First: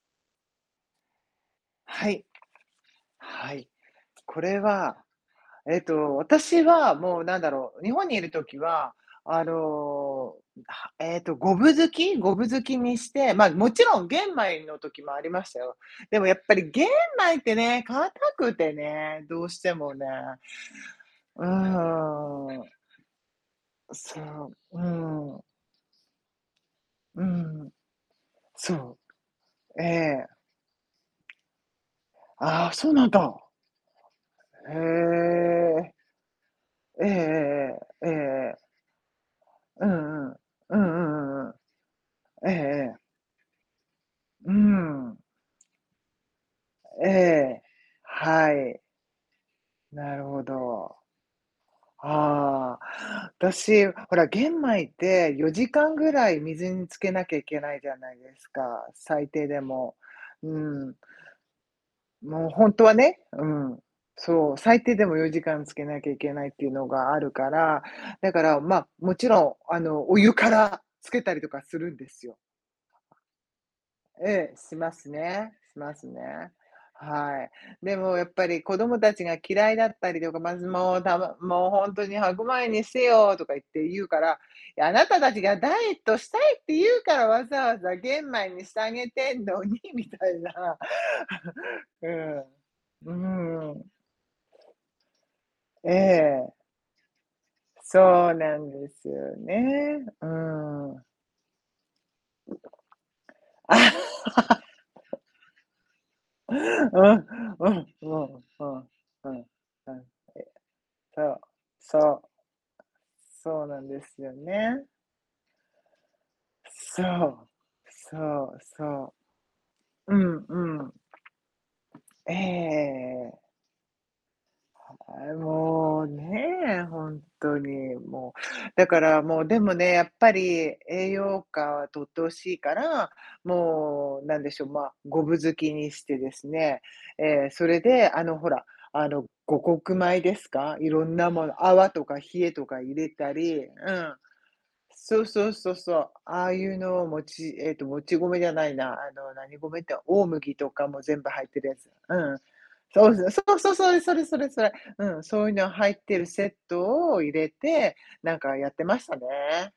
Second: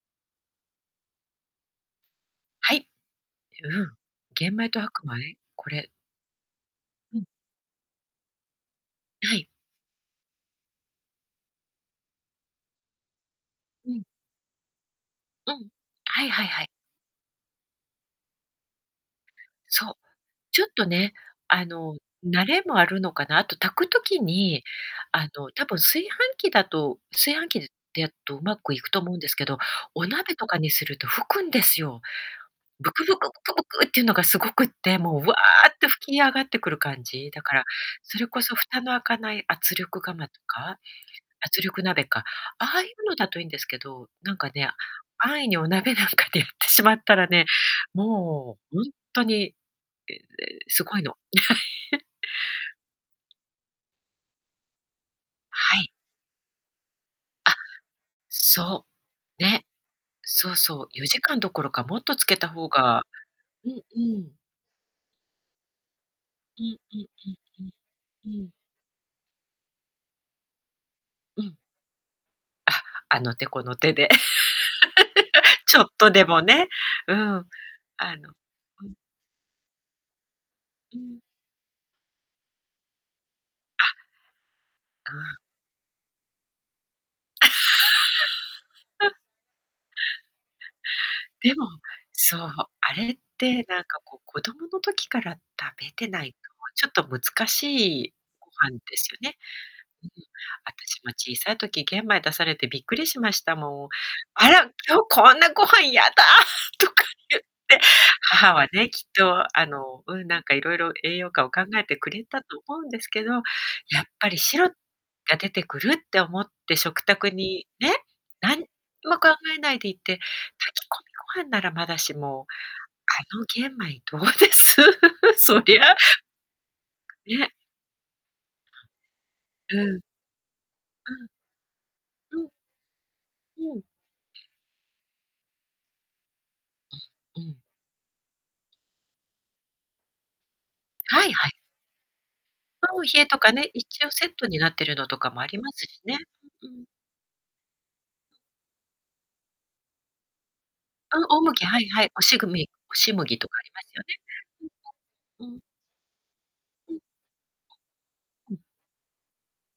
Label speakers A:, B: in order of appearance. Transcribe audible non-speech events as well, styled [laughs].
A: はい。
B: はい。
A: はい。
B: うん、
A: こ
B: 玄
A: れ
B: 米と
A: は、
B: 白米、こ
A: えっ
B: れ
A: と、私は、
B: う
A: も
B: ん。
A: う、なんだろう、日本にいる時は、
B: あ、は
A: あ
B: い。
A: の、はえっと、5分づき5分づきにして、ま、もち
B: う
A: ろ
B: ん。
A: ん玄米の時もありま
B: う
A: した
B: ん、
A: よ。で
B: は
A: も、
B: い
A: やっ
B: はい
A: ぱ
B: はい。
A: り玄米ってね、硬くてね、どうして
B: そう。
A: もね。
B: ちょっとね、
A: う
B: あの、慣れ
A: ーん。
B: もあるのかな。あと、炊く
A: う、そ
B: 時に、
A: う、う
B: あ
A: ーん。
B: の、たぶん、炊飯器だと
A: うん
B: 炊
A: う
B: 飯器
A: んう
B: で
A: ん。
B: でやっとうまく
A: そ
B: いくと思うんですけど、
A: う、え
B: お鍋
A: え。
B: とかにすると吹くんですよ。
A: あ、そ
B: ブ
A: う
B: ク
A: なん
B: ブク、ブ
A: だ。
B: クブクっていうのがすごくっ
A: へ
B: て、もう、わって
A: え。
B: 吹き上がってくる感
A: え
B: じ。だから、
A: えええええ。ええ
B: それこ
A: え
B: そ、
A: え。
B: 蓋の開かない圧
A: う
B: 力釜
A: んう
B: と
A: ん。
B: か、
A: うんうんうんうん。
B: 圧力鍋か、
A: ええ
B: ああい
A: ええ。
B: うのだといいんですけど、なんか、
A: うー
B: ね、
A: ん。
B: 安易にお鍋なんかでやってしまっ
A: え
B: たらね、
A: え、は
B: もう、
A: い。
B: ほんとに、
A: なるほ
B: [unintelligible] す
A: ど。
B: ごいの。[laughs]
A: ああ、私、ほら、玄米ってよじ
B: は
A: か
B: い。
A: んぐらい水につけなきゃい
B: あ、
A: けないじゃないですか、
B: そ
A: 最
B: う。
A: 低で
B: ね。
A: も、う
B: そうそ
A: ー
B: う、
A: ん。
B: 4時間どころか、もっとつけ
A: も
B: た
A: う、ほ
B: 方
A: んとは
B: が
A: ね、う
B: うん
A: ん、
B: うん。
A: そう、最低でも4時間つけなきゃいけないっ
B: う
A: ていう
B: ん
A: の
B: うん
A: があるか
B: うん
A: ら、
B: う
A: だ
B: ん。
A: か
B: うん。
A: ら、ま、もちろん、あの、お湯からつけたり
B: う
A: と
B: ん。
A: かするんですよ。
B: あ、あの手この手で。
A: ええ。しますね、
B: [laughs] ち
A: し
B: ょっ
A: ます
B: とでも
A: ね。
B: ね、うー
A: は
B: ん、
A: い。で
B: あ
A: も、や
B: の
A: っぱり子
B: うん。
A: 供達が嫌いだったりとか、まず、も
B: うー
A: う、た、
B: ん。
A: もう「もう、ほんとに白米にしてよ」とか言って
B: あ。
A: 言うから、いや「あな
B: あ
A: た
B: あ。
A: 達がダイエットしたいって言うから、わざわざ玄米にしてあげ
B: [laughs]
A: てんのに」みたいな。
B: でも、そう、
A: [laughs]
B: あれ
A: うん。
B: って、
A: うー
B: なん
A: ん。
B: か、こう、子供の時から食
A: え
B: べてないと、
A: え。
B: もう、ちょっと、難しい
A: そう
B: ご
A: なん
B: 飯
A: で
B: です
A: す
B: よね。
A: よね。
B: うん、
A: うー
B: 私
A: ん。
B: も小さい時、玄米出されてびっくりしました
A: [swallows] あ
B: もん
A: あ。
B: 「あら、今日
A: [laughs]
B: こんなご飯やだ」
A: う
B: と
A: ん、
B: か
A: うん、
B: 言っ
A: う
B: て、
A: ん、うん、
B: 母
A: う
B: は
A: ん、
B: ね、きっ
A: うん。
B: と、あの、うん、
A: え、
B: なんか、いろいろ栄養
A: あ。
B: 価を考えて
A: そう、そ
B: くれ
A: う。
B: たと思うんですけど、
A: そうなんで
B: やっ
A: す
B: ぱ
A: よ
B: り、白
A: ね。
B: が出てくるって思って
A: そ
B: 食卓
A: う、
B: に、ね、
A: そう、
B: 何に
A: そ
B: も考えないでい
A: う。
B: て、
A: うん
B: 炊
A: う
B: き
A: ん。
B: 込みご飯ならまだし
A: えええ
B: も、
A: ええ
B: あ
A: え。
B: の、玄米どうです？
A: はあ、
B: そりゃ
A: もう、ねえ、ほん
B: ね。
A: とに、もう。だから、もう、でも
B: う
A: ね、
B: ん。
A: やっぱり栄
B: うん。
A: 養価はとって欲
B: うん。
A: しいから、
B: うーん。
A: もう、なんでしょう、ま、5分づきにしてですね。
B: うん、う
A: え、
B: ん。
A: それで、あの、ほら、あの、五穀米ですか、色ん
B: は
A: な
B: いは
A: も
B: い。
A: の、アワとかヒエとか入
B: うん、
A: れ
B: ヒエ
A: た
B: とか
A: り
B: ね、
A: う
B: 一応
A: ん。
B: セットになってるのと
A: そう
B: かもあ
A: そう
B: りま
A: そう
B: す
A: そ
B: し
A: う。
B: ね。
A: ああい
B: うう
A: う
B: ん。
A: のをもちえと、もち米じゃないな、あの、何米って、大麦とかも
B: あ、
A: 全部
B: 大
A: 入って
B: 麦、
A: るや
B: はい
A: つ
B: はい。
A: う
B: お
A: んう
B: し
A: ん。
B: ぐみお
A: そ
B: し
A: うそ
B: 麦とか
A: う、
B: あり
A: そう、そ、
B: ま
A: そ
B: す
A: れそれそれそれ。
B: よ
A: うん、
B: ね。
A: そうい
B: [unintelligible]
A: う
B: うん。
A: の入ってるセッ
B: うん。
A: トを入れて、なん
B: う
A: か、
B: ん。
A: やってましたね。